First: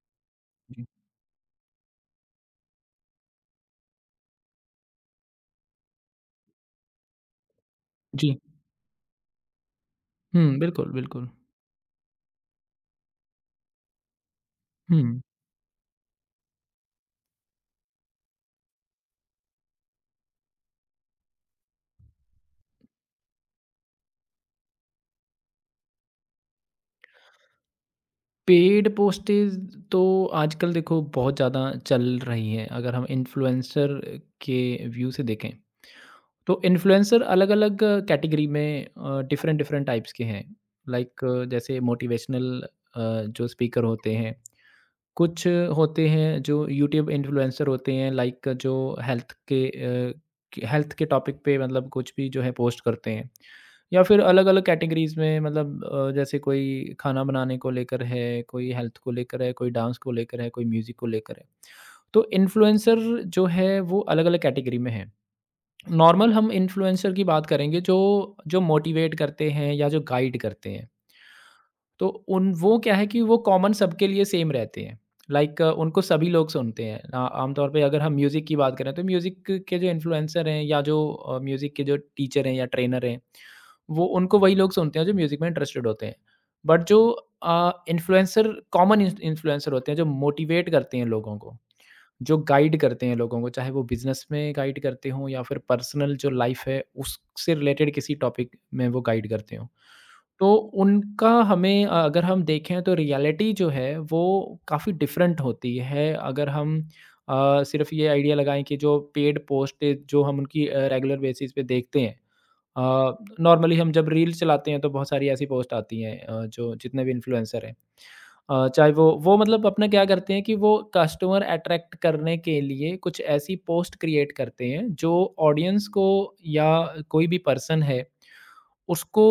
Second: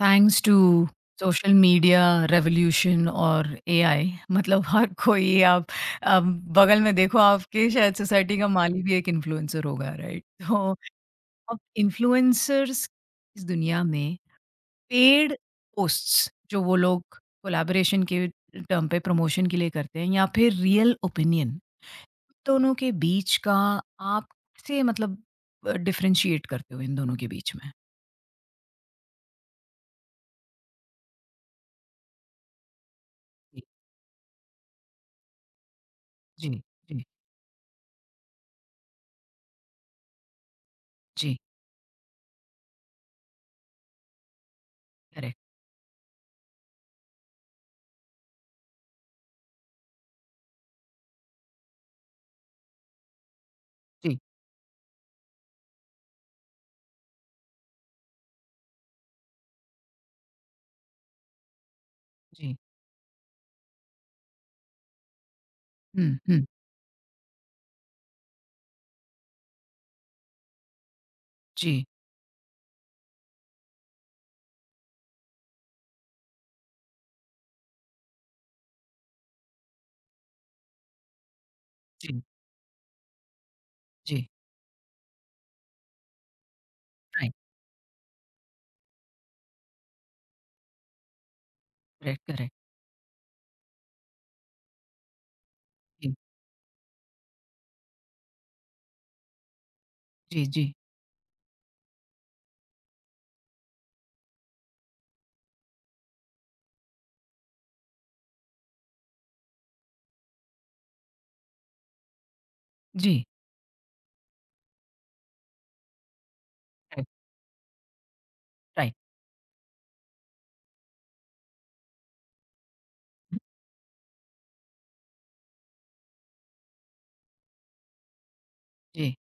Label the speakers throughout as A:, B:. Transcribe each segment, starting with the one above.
A: Thanks to
B: जी,
A: social media revolution और AI, मतलब हर कोई आप बगल में देखो, आपके शायद
B: जी।
A: सोसाइटी का माली भी एक इन्फ्लुएंसर होगा, राइट।
B: हुँ,
A: तो
B: बिल्कुल, बिल्कुल।
A: अब इन्फ्लुएंसर्स इस दुनिया में
B: हुँ,
A: पेड पोस्ट्स जो वो लोग कोलैबोरेशन के टर्म पे प्रमोशन के लिए करते हैं या फिर रियल ओपिनियन, दोनों के बीच का आप कैसे मतलब डिफरेंशिएट करते हो इन दोनों के बीच में?
B: पेड पोस्टेज़ तो आजकल देखो बहुत ज़्यादा चल रही हैं, अगर हम
A: जी।
B: इन्फ्लुएंसर के व्यू से देखें।
A: जी।
B: तो
A: जी।
B: इन्फ्लुएंसर अलग-अलग कैटेगरी में डिफ़रेंट-डिफ़रेंट टाइप्स के हैं।
A: जी।
B: लाइक जैसे मोटिवेशनल जो स्पीकर होते हैं,
A: करेक्ट।
B: कुछ होते हैं जो यूट्यूब इन्फ्लुएंसर होते हैं लाइक जो हेल्थ के हेल्थ के टॉपिक पे मतलब कुछ भी जो है पोस्ट करते हैं, या
A: जी।
B: फिर अलग अलग कैटेगरीज में मतलब जैसे कोई खाना बनाने को लेकर है, कोई हेल्थ को लेकर है, कोई डांस को लेकर है, कोई म्यूजिक को लेकर है। तो
A: जी।
B: इन्फ्लुएंसर जो है वो अलग अलग कैटेगरी में है।
A: हुँ,
B: नॉर्मल
A: हुँ।
B: हम इन्फ्लुएंसर की बात करेंगे जो जो मोटिवेट करते हैं या जो गाइड करते हैं।
A: जी,
B: तो उन वो क्या है कि वो कॉमन सबके लिए सेम रहते हैं, लाइक उनको सभी लोग सुनते हैं। आमतौर पे अगर हम म्यूज़िक की बात करें तो म्यूज़िक के जो इन्फ्लुएंसर हैं या जो म्यूज़िक के जो
A: जी,
B: टीचर हैं या ट्रेनर हैं, वो
A: जी।
B: उनको वही लोग सुनते हैं जो म्यूज़िक में इंटरेस्टेड होते हैं। बट जो
A: राइट,
B: इन्फ्लुएंसर कॉमन इन्फ्लुएंसर होते हैं जो मोटिवेट करते हैं लोगों को,
A: राइट,
B: जो
A: करेक्ट।
B: गाइड करते हैं लोगों को, चाहे वो बिजनेस में गाइड करते हों या फिर
A: जी,
B: पर्सनल जो लाइफ है उससे रिलेटेड किसी टॉपिक में वो गाइड करते हों।
A: जी,
B: तो
A: जी,
B: उनका हमें अगर हम देखें तो रियलिटी जो है वो काफ़ी डिफरेंट होती है। अगर हम सिर्फ ये आइडिया लगाएं कि जो पेड पोस्ट जो हम उनकी रेगुलर बेसिस पे देखते हैं,
A: जी।
B: नॉर्मली हम जब रील चलाते हैं तो बहुत सारी ऐसी पोस्ट आती हैं। जो जितने
A: राइट,
B: भी इन्फ्लुएंसर हैं, चाहे
A: राइट,
B: वो मतलब अपना क्या करते हैं कि वो कस्टमर अट्रैक्ट करने के लिए कुछ ऐसी पोस्ट क्रिएट करते हैं जो ऑडियंस को या कोई भी पर्सन है
A: जी।
B: उसको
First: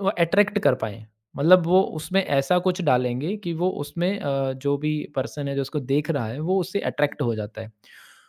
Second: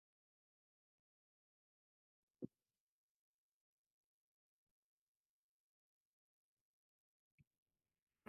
B: वो अट्रैक्ट कर पाएँ। मतलब वो उसमें ऐसा कुछ डालेंगे कि वो उसमें जो भी पर्सन है जो उसको देख रहा है वो उससे अट्रैक्ट हो जाता है।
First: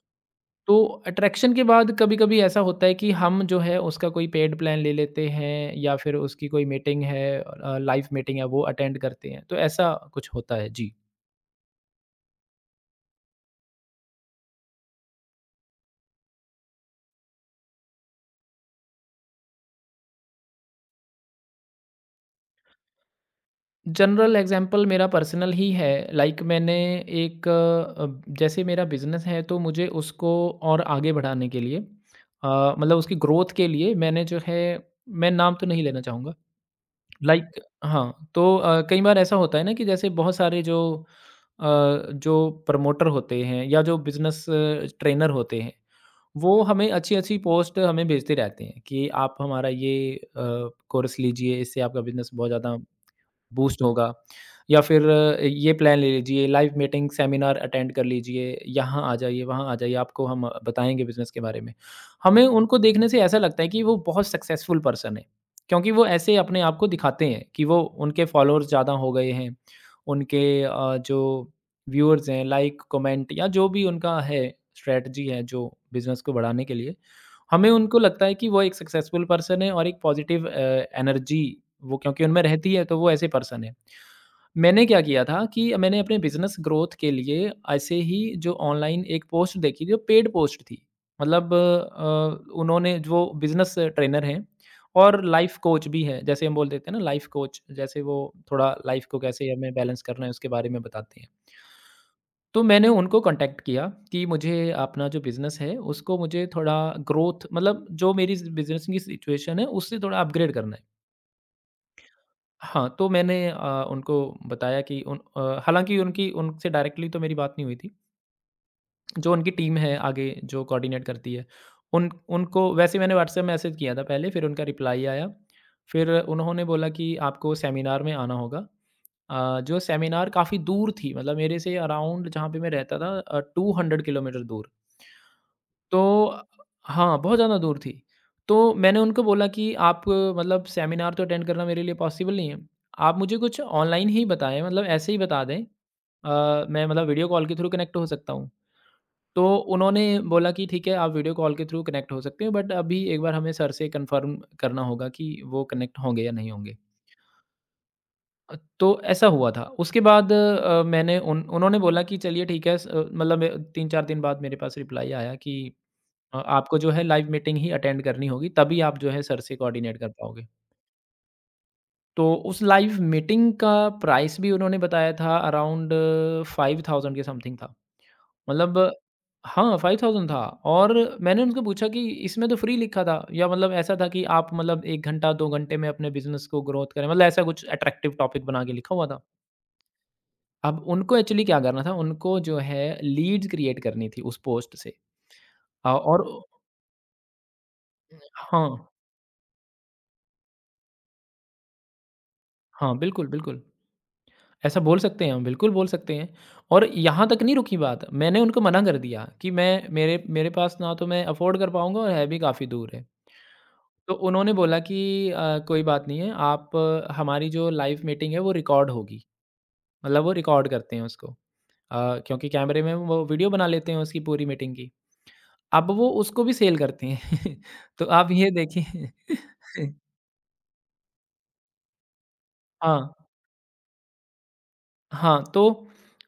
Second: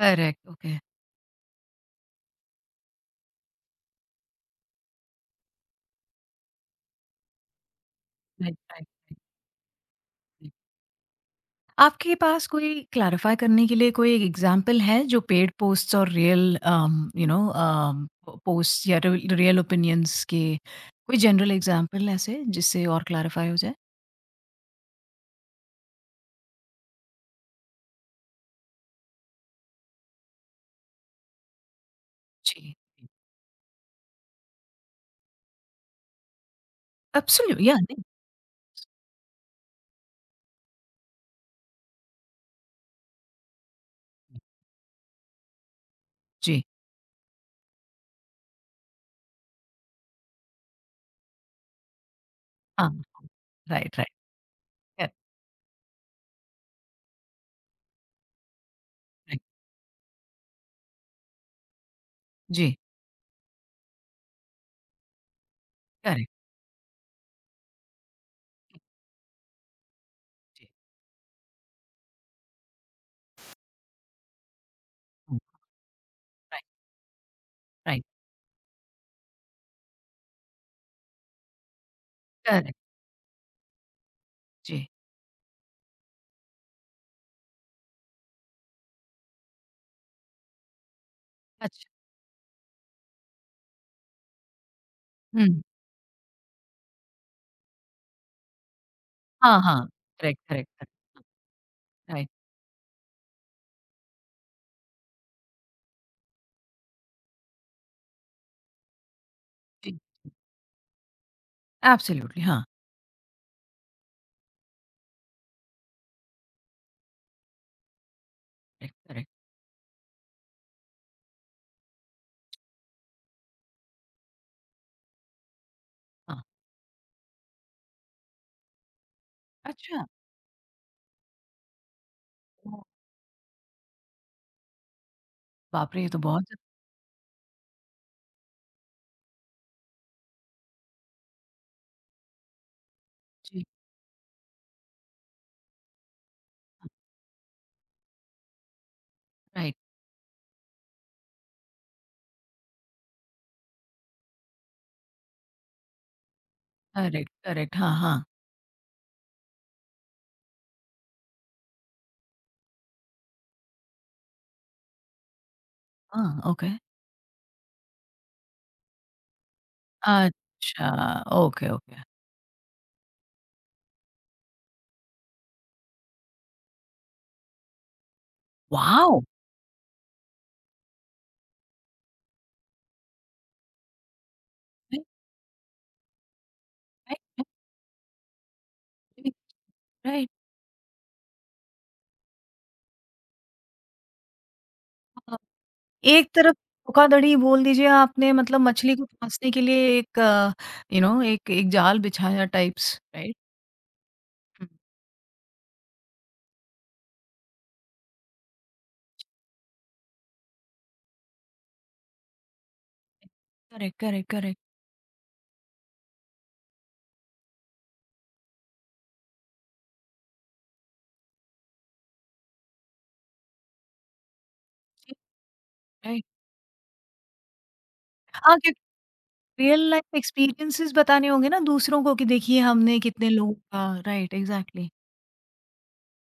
A: करेक्ट,
B: तो
A: ओके।
B: अट्रैक्शन के बाद कभी-कभी ऐसा होता है कि हम जो है उसका कोई पेड प्लान ले लेते हैं, या फिर उसकी कोई मीटिंग है, लाइव मीटिंग है
A: राइट,
B: वो
A: राइट,
B: अटेंड करते हैं। तो ऐसा कुछ
A: जी।
B: होता है। जी।
A: आपके पास कोई क्लैरिफ़ाई करने के लिए कोई एग्ज़ाम्पल है जो पेड पोस्ट्स और real um, you know um, प पोस्ट्स या रिल रियल ओपिनियंस के कोई जनरल एग्ज़ाम्पल ऐसे जिससे और क्लैरिफ़ाई हो जाए?
B: जनरल एग्जांपल मेरा पर्सनल ही है। लाइक मैंने एक जैसे मेरा बिजनेस है तो मुझे उसको और आगे बढ़ाने के लिए
A: जी,
B: मतलब
A: जी।
B: उसकी ग्रोथ के लिए मैंने जो है, मैं नाम तो नहीं लेना चाहूँगा। लाइक
A: एब्सोल्यूट या नहीं।
B: हाँ, तो कई बार ऐसा होता है ना, कि जैसे बहुत सारे जो अ, जो प्रमोटर होते हैं या जो बिजनेस ट्रेनर होते हैं, वो
A: जी,
B: हमें अच्छी अच्छी पोस्ट हमें भेजते रहते हैं कि आप हमारा ये कोर्स लीजिए, इससे आपका बिजनेस बहुत ज़्यादा
A: हाँ, हाँ।
B: बूस्ट
A: राइट, राइट,
B: होगा, या फिर
A: करेक्ट,
B: ये प्लान ले लीजिए, लाइव मीटिंग सेमिनार अटेंड कर लीजिए, यहाँ आ
A: राइट।
B: जाइए, वहाँ आ जाइए, आपको हम बताएँगे बिज़नेस के बारे में। हमें
A: जी,
B: उनको देखने से ऐसा लगता है कि वो बहुत सक्सेसफुल पर्सन है, क्योंकि वो
A: करेक्ट,
B: ऐसे अपने आप को दिखाते हैं कि वो, उनके फॉलोअर्स
A: जी,
B: ज़्यादा हो गए हैं, उनके
A: जी।
B: जो व्यूअर्स हैं, लाइक, कमेंट या जो भी उनका है, स्ट्रैटेजी
A: हुँ,
B: है जो बिज़नेस को बढ़ाने
A: राइट,
B: के लिए, हमें उनको
A: राइट,
B: लगता है कि वो एक सक्सेसफुल पर्सन है और एक पॉजिटिव एनर्जी वो क्योंकि उनमें रहती
A: करेक्ट।
B: है तो वो ऐसे पर्सन है। मैंने
A: जी,
B: क्या किया था कि मैंने अपने बिज़नेस ग्रोथ के लिए ऐसे ही जो ऑनलाइन एक पोस्ट देखी थी, वो पेड पोस्ट थी। मतलब
A: अच्छा।
B: उन्होंने, जो बिज़नेस ट्रेनर हैं और
A: हुँ,
B: लाइफ कोच भी हैं। जैसे हम बोल देते हैं ना लाइफ कोच, जैसे वो थोड़ा लाइफ को कैसे
A: हाँ,
B: हमें
A: हाँ।
B: बैलेंस करना है
A: करेक्ट,
B: उसके बारे
A: करेक्ट,
B: में
A: करेक्ट।
B: बताते हैं।
A: हाँ, राइट,
B: तो मैंने उनको कॉन्टैक्ट किया कि मुझे अपना जो बिज़नेस है उसको मुझे थोड़ा ग्रोथ, मतलब जो मेरी बिज़नेस की सिचुएशन है उससे
A: जी।
B: थोड़ा अपग्रेड करना है।
A: एब्सोल्युटली हाँ।
B: हाँ, तो मैंने उनको बताया कि हालाँकि उनकी, उनसे डायरेक्टली तो मेरी बात नहीं हुई थी।
A: करेक्ट, करेक्ट,
B: जो उनकी टीम है आगे जो कोऑर्डिनेट करती है, उन उनको वैसे मैंने व्हाट्सएप मैसेज किया था पहले, फिर उनका रिप्लाई आया। फिर
A: हाँ।
B: उन्होंने बोला कि आपको सेमिनार में आना होगा। जो
A: अच्छा,
B: सेमिनार काफ़ी दूर थी, मतलब मेरे से अराउंड जहाँ पे मैं
A: ओह!
B: रहता था 200 किलोमीटर दूर।
A: बाप रे! ये तो
B: तो
A: बहुत।
B: हाँ, बहुत ज़्यादा दूर थी। तो मैंने उनको बोला कि आप, मतलब सेमिनार तो अटेंड करना मेरे लिए पॉसिबल नहीं है। आप मुझे कुछ
A: जी,
B: ऑनलाइन ही बताएँ, मतलब ऐसे ही बता दें। मैं
A: हाँ,
B: मतलब वीडियो कॉल के थ्रू कनेक्ट हो सकता हूँ। तो
A: राइट,
B: उन्होंने बोला कि ठीक है, आप वीडियो कॉल के थ्रू कनेक्ट हो सकते हैं, बट अभी एक बार हमें सर से कन्फर्म करना होगा कि वो कनेक्ट होंगे या नहीं होंगे।
A: करेक्ट, करेक्ट, हाँ, हाँ।
B: तो ऐसा हुआ था। उसके बाद मैंने उन उन्होंने बोला कि चलिए ठीक है, मतलब 3-4 दिन बाद मेरे पास रिप्लाई आया कि
A: हाँ, ओके।
B: आपको जो है लाइव मीटिंग ही अटेंड करनी होगी, तभी आप जो है सर से कोऑर्डिनेट कर पाओगे।
A: अच्छा, ओके, ओके।
B: तो उस लाइव मीटिंग का प्राइस भी उन्होंने बताया था, अराउंड 5000 के समथिंग था। मतलब
A: वॉव!
B: हाँ, 5000 था। और मैंने उनसे पूछा कि इसमें तो फ्री लिखा था, या मतलब ऐसा था कि आप मतलब
A: राइट,
B: 1 घंटा, 2 घंटे में अपने बिज़नेस को ग्रोथ करें, मतलब ऐसा
A: राइट,
B: कुछ अट्रैक्टिव टॉपिक बना के लिखा हुआ था।
A: राइट, राइट,
B: अब उनको एक्चुअली क्या करना था, उनको जो है लीड्स क्रिएट करनी थी उस पोस्ट से
A: हाँ।
B: और
A: एक तरफ धोखाधड़ी बोल दीजिए आपने, मतलब
B: हाँ,
A: मछली को फँसने के लिए एक, यू नो, एक एक जाल बिछाया
B: हाँ,
A: टाइप्स।
B: बिल्कुल,
A: राइट?
B: बिल्कुल।
A: हुँ,
B: ऐसा बोल सकते हैं हम, बिल्कुल बोल सकते हैं। और यहाँ तक नहीं रुकी बात, मैंने उनको मना कर दिया कि मैं मेरे मेरे पास ना तो मैं अफ़ोर्ड कर पाऊँगा, और है भी काफ़ी दूर है।
A: करेक्ट,
B: तो
A: करेक्ट,
B: उन्होंने
A: करेक्ट,
B: बोला कि कोई बात नहीं है आप, हमारी जो लाइव मीटिंग है वो रिकॉर्ड होगी, मतलब वो रिकॉर्ड करते हैं उसको, क्योंकि कैमरे में वो वीडियो बना लेते हैं उसकी पूरी मीटिंग की।
A: जी,
B: अब वो
A: राइट।
B: उसको भी सेल करते हैं। तो आप ये
A: हाँ,
B: देखिए।
A: रियल लाइफ एक्सपीरियंसेस बताने होंगे ना दूसरों को कि देखिए
B: हाँ।
A: हमने कितने लोगों का राइट एग्ज़ैक्टली।
B: हाँ, तो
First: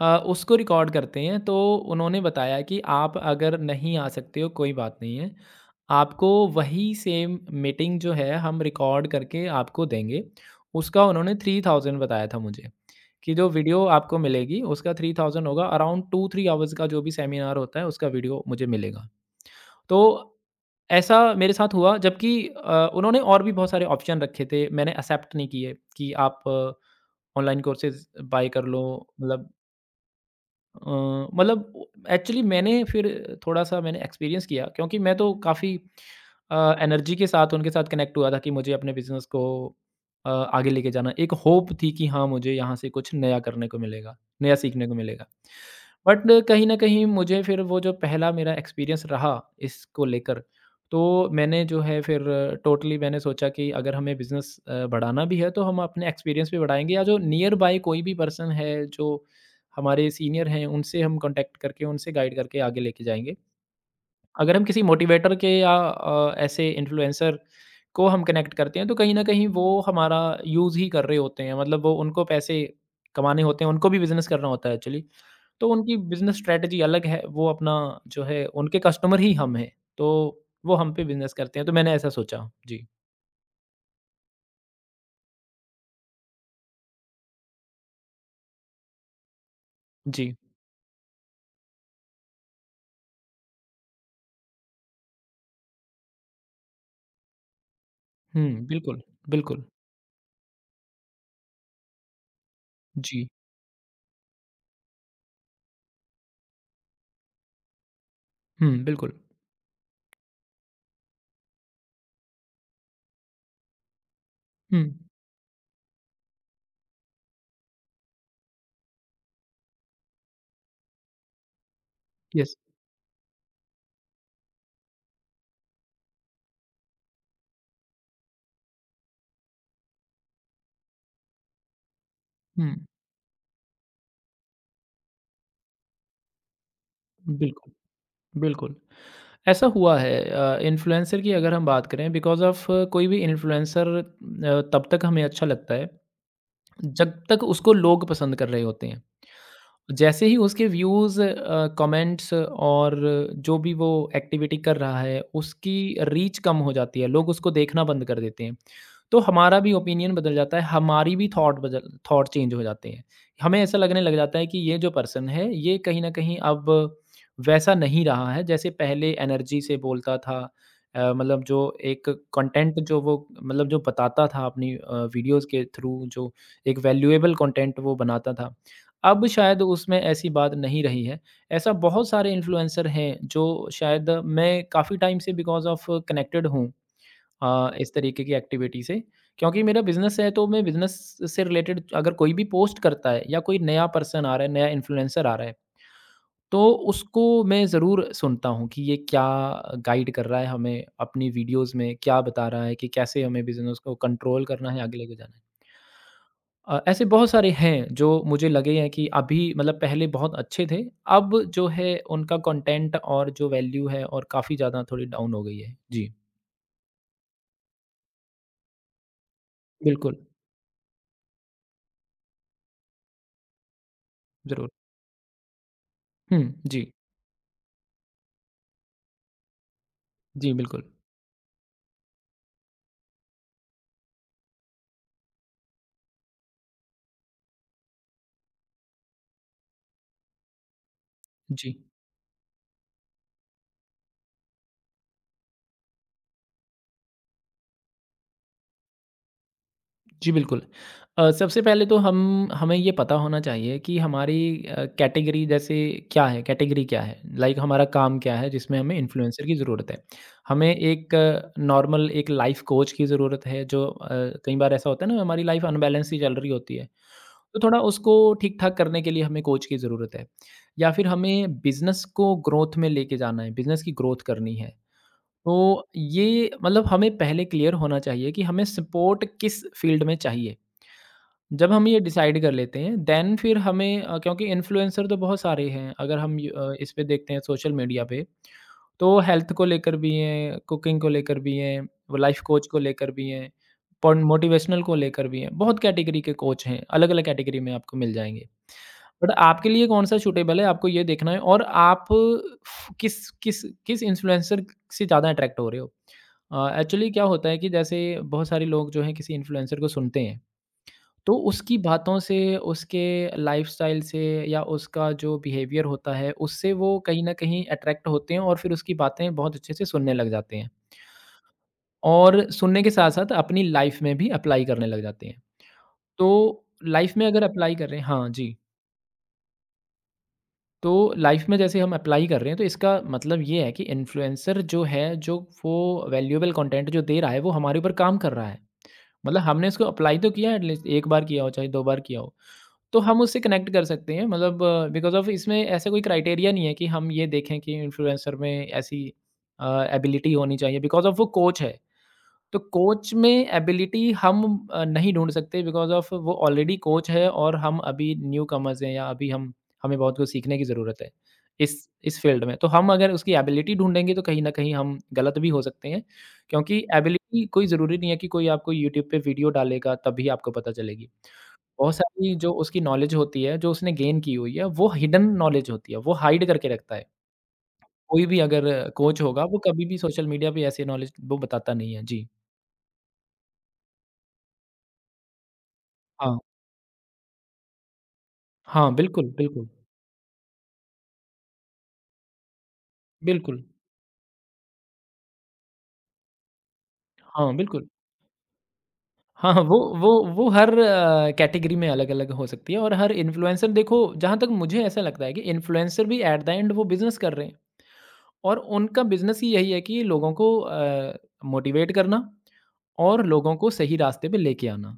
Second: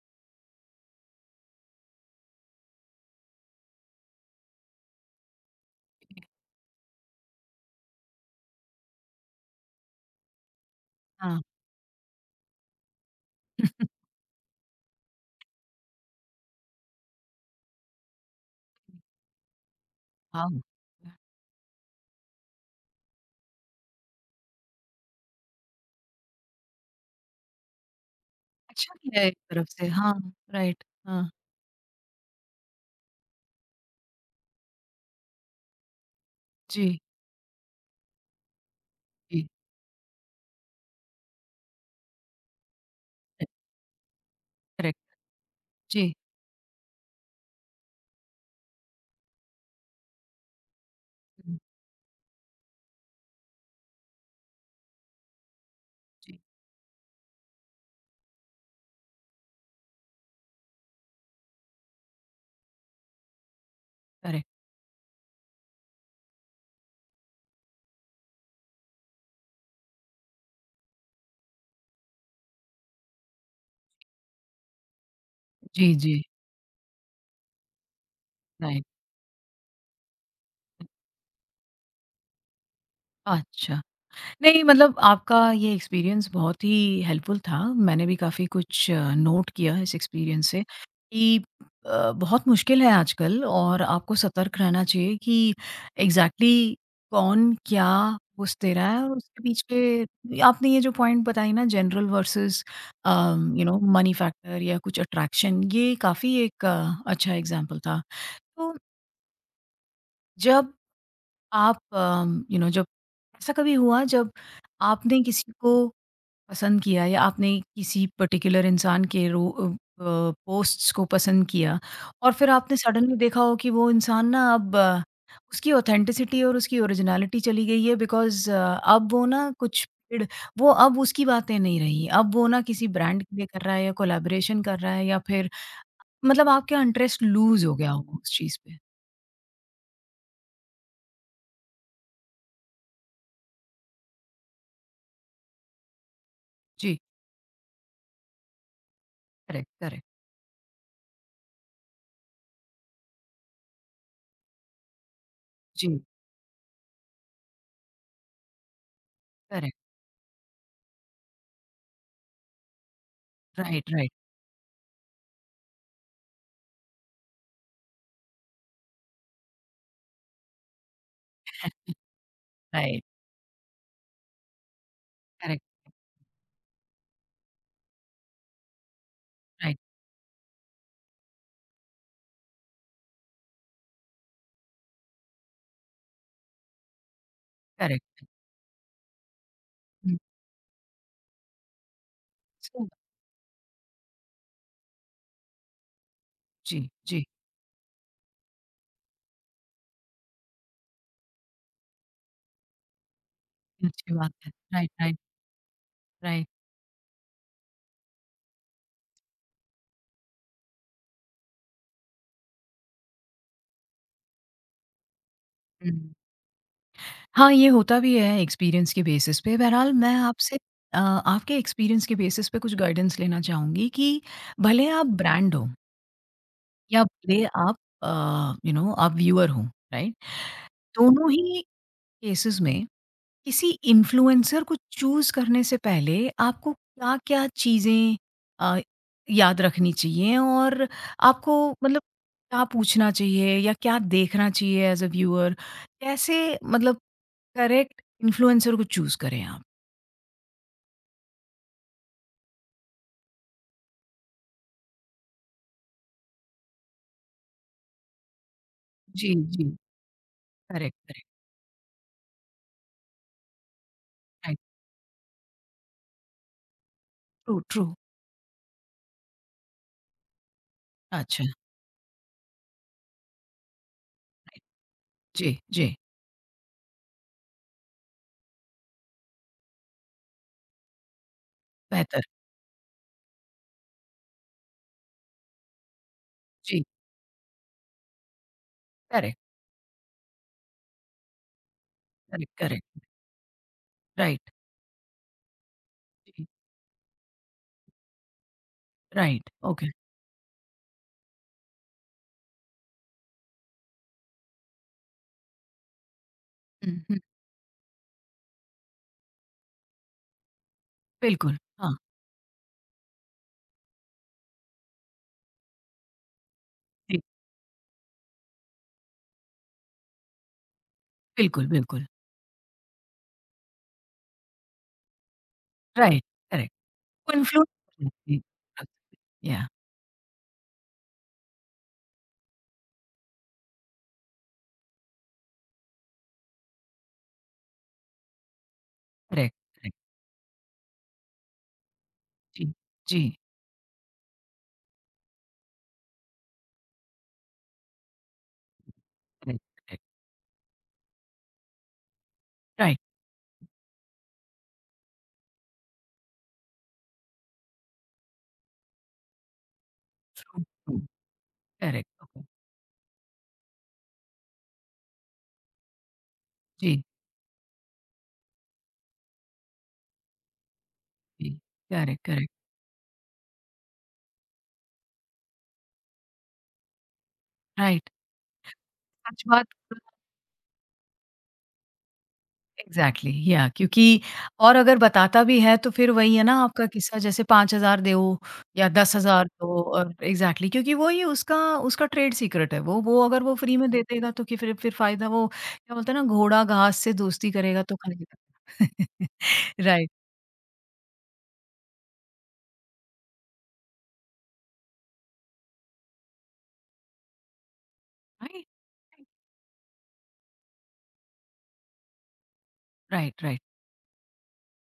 B: उसको रिकॉर्ड करते हैं, तो उन्होंने बताया कि आप अगर नहीं आ सकते हो कोई बात नहीं है। आपको वही सेम मीटिंग जो है हम रिकॉर्ड करके आपको देंगे। उसका उन्होंने
A: हाँ।
B: 3000 बताया था मुझे, कि जो वीडियो आपको मिलेगी उसका 3000 होगा, अराउंड 2-3 आवर्स का जो भी सेमिनार होता है उसका वीडियो मुझे मिलेगा। तो
A: हाँ।
B: ऐसा मेरे साथ हुआ, जबकि उन्होंने और भी बहुत सारे ऑप्शन रखे थे, मैंने एक्सेप्ट नहीं किए कि आप ऑनलाइन कोर्सेज़ बाय कर लो,
A: अच्छा किया है एक
B: मतलब
A: तरफ से, हाँ, राइट, हाँ,
B: मतलब एक्चुअली मैंने फिर थोड़ा-सा मैंने एक्सपीरियंस किया, क्योंकि मैं तो काफ़ी
A: जी,
B: एनर्जी के साथ उनके साथ कनेक्ट हुआ था कि मुझे अपने बिज़नेस को
A: जी,
B: आगे लेके जाना। एक होप थी कि हाँ, मुझे यहाँ से कुछ नया करने को मिलेगा, नया सीखने को
A: करेक्ट,
B: मिलेगा।
A: जी,
B: बट कहीं न कहीं मुझे फिर वो जो पहला मेरा एक्सपीरियंस रहा इसको लेकर, तो
A: हुँ,
B: मैंने जो है फिर टोटली मैंने सोचा कि अगर हमें बिज़नेस बढ़ाना भी है तो हम अपने
A: जी,
B: एक्सपीरियंस भी बढ़ाएँगे, या जो नियर बाय कोई भी पर्सन है जो हमारे सीनियर हैं, उनसे हम कॉन्टैक्ट करके, उनसे गाइड करके आगे लेके जाएँगे।
A: करेक्ट,
B: अगर हम किसी मोटिवेटर के या ऐसे इन्फ्लुएंसर को हम कनेक्ट करते हैं, तो कहीं न कहीं वो हमारा यूज़ ही कर रहे होते हैं। मतलब वो, उनको पैसे कमाने होते हैं, उनको भी बिज़नेस करना होता है एक्चुअली। तो
A: जी,
B: उनकी
A: जी,
B: बिज़नेस स्ट्रैटेजी अलग है, वो अपना जो है, उनके
A: राइट।
B: कस्टमर ही हम हैं, तो वो हम पे बिज़नेस करते हैं। तो मैंने ऐसा सोचा। जी।
A: अच्छा। नहीं, मतलब आपका ये एक्सपीरियंस बहुत ही हेल्पफुल था। मैंने भी काफ़ी कुछ नोट किया इस
B: जी।
A: एक्सपीरियंस से कि बहुत मुश्किल है आजकल और आपको सतर्क रहना चाहिए कि एग्ज़ैक्टली कौन क्या घुस
B: हुँ,
A: दे रहा
B: बिल्कुल,
A: है। और उसके
B: बिल्कुल।
A: पीछे आपने ये जो पॉइंट बताई ना, जनरल वर्सेस
B: जी।
A: यू नो मनी फैक्टर या कुछ अट्रैक्शन, ये काफ़ी एक अच्छा एग्ज़ाम्पल था।
B: हुँ,
A: तो
B: बिल्कुल।
A: जब आप यू नो, जब ऐसा कभी हुआ जब
B: हुँ।
A: आपने किसी को पसंद किया या आपने किसी पर्टिकुलर इंसान के पोस्ट्स को पसंद किया और फिर
B: यस।
A: आपने सडनली देखा हो कि वो इंसान ना अब उसकी ऑथेंटिसिटी और उसकी ओरिजिनलिटी चली गई है बिकॉज़ अब वो ना कुछ ड वो अब उसकी बातें नहीं रही। अब वो ना
B: हुँ,
A: किसी ब्रांड के लिए कर रहा है या कोलैबोरेशन कर रहा है या फिर, मतलब आपका इंटरेस्ट लूज़
B: बिल्कुल,
A: हो गया होगा उस चीज़
B: बिल्कुल।
A: पे।
B: ऐसा हुआ है इन्फ्लुएंसर की अगर हम बात करें, बिकॉज़ ऑफ़ कोई भी इन्फ्लुएंसर तब तक हमें अच्छा लगता है,
A: जी,
B: जब तक उसको लोग पसंद कर रहे होते हैं।
A: Correct, correct.
B: जैसे ही उसके व्यूज़, कमेंट्स और जो भी वो एक्टिविटी कर रहा है, उसकी
A: जी,
B: रीच कम हो जाती है, लोग उसको देखना बंद कर देते हैं। तो हमारा भी
A: करेक्ट,
B: ओपिनियन बदल जाता है, हमारी भी थॉट चेंज हो जाते हैं। हमें ऐसा
A: राइट,
B: लगने
A: राइट,
B: लग जाता है कि ये जो पर्सन है, ये कहीं न कहीं अब वैसा नहीं रहा है, जैसे पहले एनर्जी से बोलता था। मतलब जो एक कंटेंट जो
A: राइट,
B: वो, मतलब जो बताता था अपनी वीडियोज़ के
A: करेक्ट,
B: थ्रू, जो एक वैल्यूएबल कंटेंट वो बनाता था। अब शायद
A: राइट,
B: उसमें ऐसी बात नहीं रही है। ऐसा बहुत सारे इन्फ्लुएंसर हैं जो शायद, मैं काफ़ी टाइम से बिकॉज़ ऑफ़ कनेक्टेड हूँ इस तरीके
A: करेक्ट।
B: की एक्टिविटी से। क्योंकि मेरा
A: हुँ,
B: बिज़नेस है तो मैं बिज़नेस से रिलेटेड, अगर कोई भी पोस्ट
A: सही बात।
B: करता है या कोई नया पर्सन आ रहा है, नया इन्फ्लुएंसर आ रहा है, तो
A: जी,
B: उसको
A: जी।
B: मैं ज़रूर सुनता हूँ कि ये क्या गाइड कर रहा है हमें अपनी वीडियोज़ में, क्या बता रहा है कि कैसे हमें बिज़नेस को
A: अच्छी बात
B: कंट्रोल
A: है।
B: करना है,
A: राइट,
B: आगे लेके
A: राइट,
B: जाना है।
A: राइट।
B: ऐसे बहुत सारे हैं जो मुझे लगे हैं कि अभी, मतलब पहले बहुत अच्छे थे, अब जो है उनका कंटेंट और जो वैल्यू है और काफ़ी ज़्यादा थोड़ी डाउन हो गई है।
A: हुँ।
B: जी,
A: हाँ, ये होता भी है एक्सपीरियंस के बेसिस पे। बहरहाल मैं
B: बिल्कुल,
A: आपसे आपके एक्सपीरियंस के बेसिस पे कुछ गाइडेंस लेना चाहूँगी कि
B: ज़रूर।
A: भले आप ब्रांड हो
B: हुँ, जी।
A: या भले आप अ, you know, आप व्यूअर हो, राइट?
B: जी, बिल्कुल।
A: दोनों ही केसेस में किसी इन्फ्लुएंसर को चूज़ करने से पहले आपको क्या-क्या चीज़ें अ, याद रखनी चाहिए और आपको
B: जी।
A: मतलब क्या पूछना चाहिए या क्या देखना चाहिए एज़ अ व्यूअर? कैसे, मतलब करेक्ट इन्फ्लुएंसर को चूज़ करें आप?
B: जी, बिल्कुल। सबसे पहले तो हम हमें ये पता होना चाहिए कि हमारी कैटेगरी जैसे क्या है, कैटेगरी क्या है? लाइक हमारा काम क्या है जिसमें हमें
A: जी,
B: इन्फ्लुएंसर की
A: जी।
B: ज़रूरत है? हमें
A: करेक्ट,
B: एक
A: करेक्ट,
B: नॉर्मल एक लाइफ़ कोच की ज़रूरत है जो कई
A: राइट।
B: बार ऐसा होता है ना, हमारी लाइफ़ अनबैलेंस ही चल रही होती है,
A: ट्रू,
B: तो थोड़ा
A: ट्रू।
B: उसको ठीक-ठाक करने के लिए हमें कोच की ज़रूरत है। या फिर
A: अच्छा,
B: हमें बिज़नेस को ग्रोथ में लेके जाना है, बिज़नेस की ग्रोथ करनी
A: राइट।
B: है।
A: जी,
B: तो
A: जी।
B: ये मतलब हमें पहले क्लियर होना चाहिए कि हमें सपोर्ट किस फ़ील्ड में चाहिए। जब हम ये
A: बेहतर।
B: डिसाइड कर लेते हैं, देन फिर हमें क्योंकि इन्फ्लुएंसर तो बहुत सारे हैं, अगर हम
A: जी,
B: इस पे देखते हैं सोशल मीडिया पे, तो
A: करेक्ट,
B: हेल्थ को लेकर भी हैं, कुकिंग को लेकर भी हैं, वो लाइफ
A: करेक्ट,
B: कोच को
A: करेक्ट।
B: लेकर भी हैं,
A: राइट,
B: मोटिवेशनल को लेकर भी हैं। बहुत कैटेगरी के
A: जी,
B: कोच हैं, अलग अलग कैटेगरी में आपको मिल जाएंगे। But
A: right.
B: आपके लिए
A: ओके।
B: कौन सा सूटेबल है, आपको ये देखना है, और आप किस किस किस इन्फ्लुएंसर से ज़्यादा अट्रैक्ट हो रहे हो।
A: हुँ,
B: एक्चुअली
A: हुँ।
B: क्या होता है कि जैसे बहुत सारे लोग जो हैं, किसी इन्फ्लुएंसर को सुनते हैं, तो
A: बिल्कुल।
B: उसकी
A: हाँ,
B: बातों से, उसके लाइफ़स्टाइल से, या उसका जो बिहेवियर होता है, उससे वो
A: जी।
B: कहीं न कहीं अट्रैक्ट होते हैं और फिर उसकी बातें बहुत अच्छे से सुनने लग जाते हैं।
A: बिल्कुल, बिल्कुल।
B: और सुनने के साथ-साथ अपनी लाइफ़ में भी अप्लाई करने लग जाते हैं।
A: राइट,
B: तो
A: करेक्ट।
B: लाइफ़ में
A: को
B: अगर
A: इन्फ्लुएंस
B: अप्लाई कर रहे
A: कर
B: हैं, हाँ
A: सकती
B: जी,
A: कर सकती या
B: तो लाइफ़ में जैसे हम अप्लाई कर रहे हैं, तो इसका मतलब ये है कि इन्फ्लुएंसर जो है, जो वो वैल्यूएबल कंटेंट जो दे रहा है, वो हमारे ऊपर काम कर रहा है। मतलब
A: करेक्ट,
B: हमने इसको
A: करेक्ट,
B: अप्लाई तो किया है, एटलीस्ट 1 बार किया हो, चाहे 2 बार किया हो।
A: जी,
B: तो हम
A: जी,
B: उससे कनेक्ट कर सकते हैं, मतलब बिकॉज़ ऑफ़ इसमें ऐसा कोई क्राइटेरिया नहीं है कि हम ये देखें कि इन्फ्लुएंसर में ऐसी
A: करेक्ट, करेक्ट,
B: एबिलिटी होनी चाहिए बिकॉज़ ऑफ़ वो कोच है। तो
A: राइट,
B: कोच में एबिलिटी हम नहीं ढूँढ सकते बिकॉज़ ऑफ़ वो ऑलरेडी कोच है, और हम अभी न्यूकमर्स हैं, या अभी हम, हमें बहुत कुछ सीखने
A: ट्रू,
B: की
A: ट्रू,
B: ज़रूरत है, इस
A: करेक्ट, ओके,
B: फ़ील्ड में। तो हम अगर उसकी एबिलिटी ढूँढेंगे, तो कहीं न कहीं हम गलत भी हो सकते हैं, क्योंकि
A: जी,
B: एबिलिटी कोई ज़रूरी नहीं है कि कोई आपको यूट्यूब पे वीडियो डालेगा तभी आपको पता चलेगी।
A: जी,
B: बहुत
A: करेक्ट,
B: सारी
A: करेक्ट,
B: जो उसकी नॉलेज होती है, जो उसने गेन की हुई है, वो हिडन नॉलेज होती है, वो हाइड करके रखता है।
A: राइट,
B: कोई भी अगर कोच
A: सच
B: होगा, वो
A: बात,
B: कभी भी सोशल मीडिया पे ऐसी नॉलेज वो बताता नहीं है। जी।
A: एग्ज़ैक्टली। या क्योंकि, और अगर बताता भी है तो फिर वही
B: हाँ।
A: है ना आपका किस्सा, जैसे 5,000 दो या
B: हाँ, बिल्कुल,
A: 10,000
B: बिल्कुल।
A: दो। और एग्ज़ैक्टली क्योंकि वो ही उसका उसका ट्रेड सीक्रेट है। वो अगर वो
B: बिल्कुल।
A: फ्री में दे देगा तो कि फिर फ़ायदा वो क्या बोलते हैं ना, घोड़ा घास से दोस्ती
B: हाँ,
A: करेगा
B: बिल्कुल।
A: तो खाएगा।
B: हाँ, हाँ, वो वो
A: राइट,
B: वो हर कैटेगरी में अलग-अलग हो सकती है, और हर इन्फ्लुएंसर, देखो, जहाँ तक मुझे ऐसा लगता है कि इन्फ्लुएंसर भी एट द एंड वो बिज़नेस कर रहे हैं, और
A: राइट,
B: उनका
A: राइट।
B: बिज़नेस ही यही है कि लोगों को मोटिवेट करना और
A: राइट,
B: लोगों
A: राइट।
B: को सही रास्ते पे लेके आना।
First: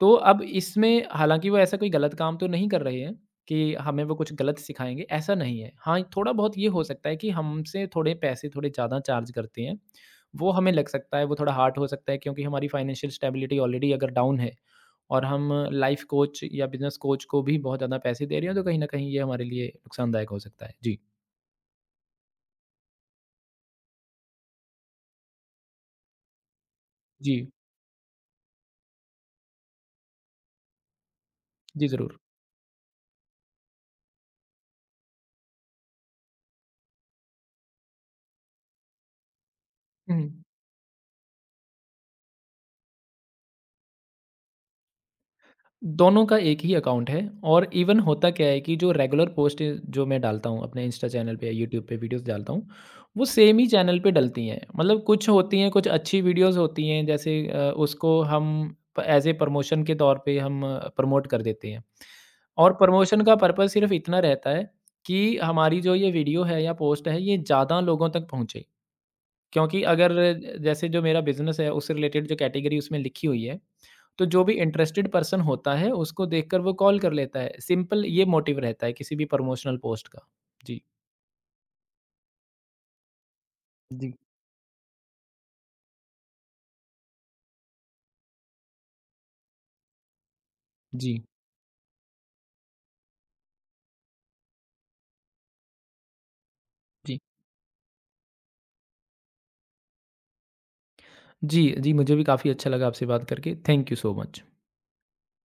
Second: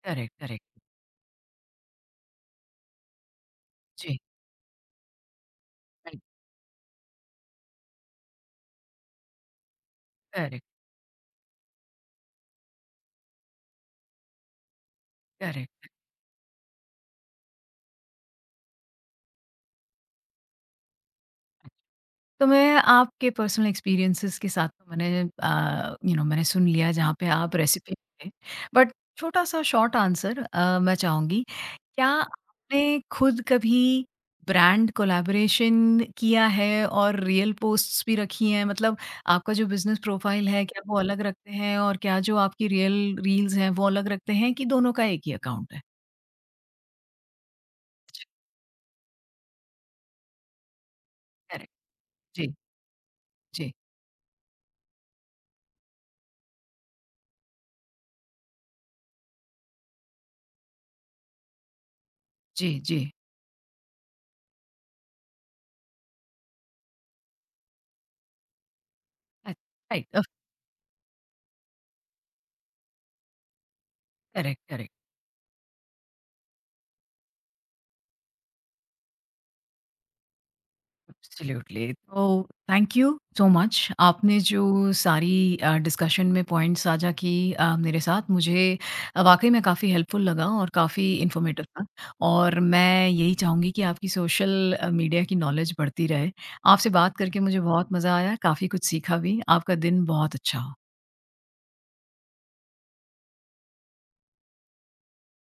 B: तो
A: करेक्ट,
B: अब
A: करेक्ट।
B: इसमें, हालाँकि, वो ऐसा कोई गलत काम तो नहीं कर रहे हैं कि हमें वो
A: जी,
B: कुछ गलत सिखाएँगे, ऐसा नहीं है। हाँ,
A: राइट,
B: थोड़ा बहुत ये हो सकता है कि हमसे थोड़े पैसे थोड़े ज़्यादा चार्ज करते हैं, वो
A: करेक्ट,
B: हमें लग सकता है, वो थोड़ा हार्ड हो सकता है क्योंकि हमारी फाइनेंशियल स्टेबिलिटी ऑलरेडी अगर डाउन है, और हम
A: करेक्ट।
B: लाइफ कोच या बिज़नेस कोच को भी बहुत ज़्यादा पैसे दे रहे हैं, तो कहीं न कहीं ये हमारे लिए नुकसानदायक हो सकता है। जी।
A: तो मैं आपके पर्सनल एक्सपीरियंसेस के साथ तो मैंने यू नो मैंने सुन लिया जहाँ पे
B: जी।
A: आप रेसिपी थे। बट छोटा-सा शॉर्ट आंसर मैं चाहूँगी,
B: जी,
A: क्या
B: ज़रूर।
A: आपने खुद कभी ब्रांड कोलैबोरेशन किया है और रियल पोस्ट्स भी रखी हैं? मतलब आपका जो बिज़नेस
B: हुँ।
A: प्रोफाइल है, क्या वो अलग रखते हैं और क्या जो आपकी रियल रील्स हैं, वो अलग रखते हैं कि दोनों का एक ही अकाउंट है?
B: दोनों का एक ही अकाउंट है, और इवन
A: जी,
B: होता क्या है कि जो रेगुलर पोस्ट जो मैं डालता हूँ अपने इंस्टा चैनल पे, या
A: करेक्ट।
B: यूट्यूब पे वीडियोस डालता
A: जी,
B: हूँ, वो सेम ही
A: जी,
B: चैनल पे डलती हैं। मतलब कुछ होती हैं, कुछ अच्छी वीडियोस होती हैं, जैसे उसको हम एज ए प्रमोशन के तौर पे हम प्रमोट कर देते हैं, और
A: जी, जी।
B: प्रमोशन का पर्पस सिर्फ इतना रहता है कि हमारी जो ये वीडियो है या पोस्ट है, ये ज़्यादा लोगों तक पहुँचे,
A: अ,
B: क्योंकि
A: राइट,
B: अगर, जैसे जो मेरा बिज़नेस है उससे रिलेटेड जो कैटेगरी उसमें लिखी हुई है, तो जो भी
A: करेक्ट, करेक्ट,
B: इंटरेस्टेड पर्सन होता है, उसको देखकर वो कॉल कर लेता है। सिंपल ये मोटिव रहता है किसी भी प्रमोशनल पोस्ट का। जी।
A: एब्सोल्यूटली। तो थैंक यू सो मच।
B: जी।
A: आपने जो सारी डिस्कशन में पॉइंट्स साझा की मेरे साथ, मुझे वाक़ई में काफ़ी हेल्पफुल लगा और काफ़ी
B: जी,
A: इन्फॉर्मेटिव था। और मैं यही चाहूँगी कि आपकी सोशल मीडिया की नॉलेज बढ़ती रहे। आपसे बात
B: जी।
A: करके मुझे बहुत मज़ा आया, काफ़ी कुछ सीखा भी। आपका दिन बहुत अच्छा हो।
B: जी, जी, मुझे भी काफ़ी अच्छा लगा आपसे बात करके। Thank you so much.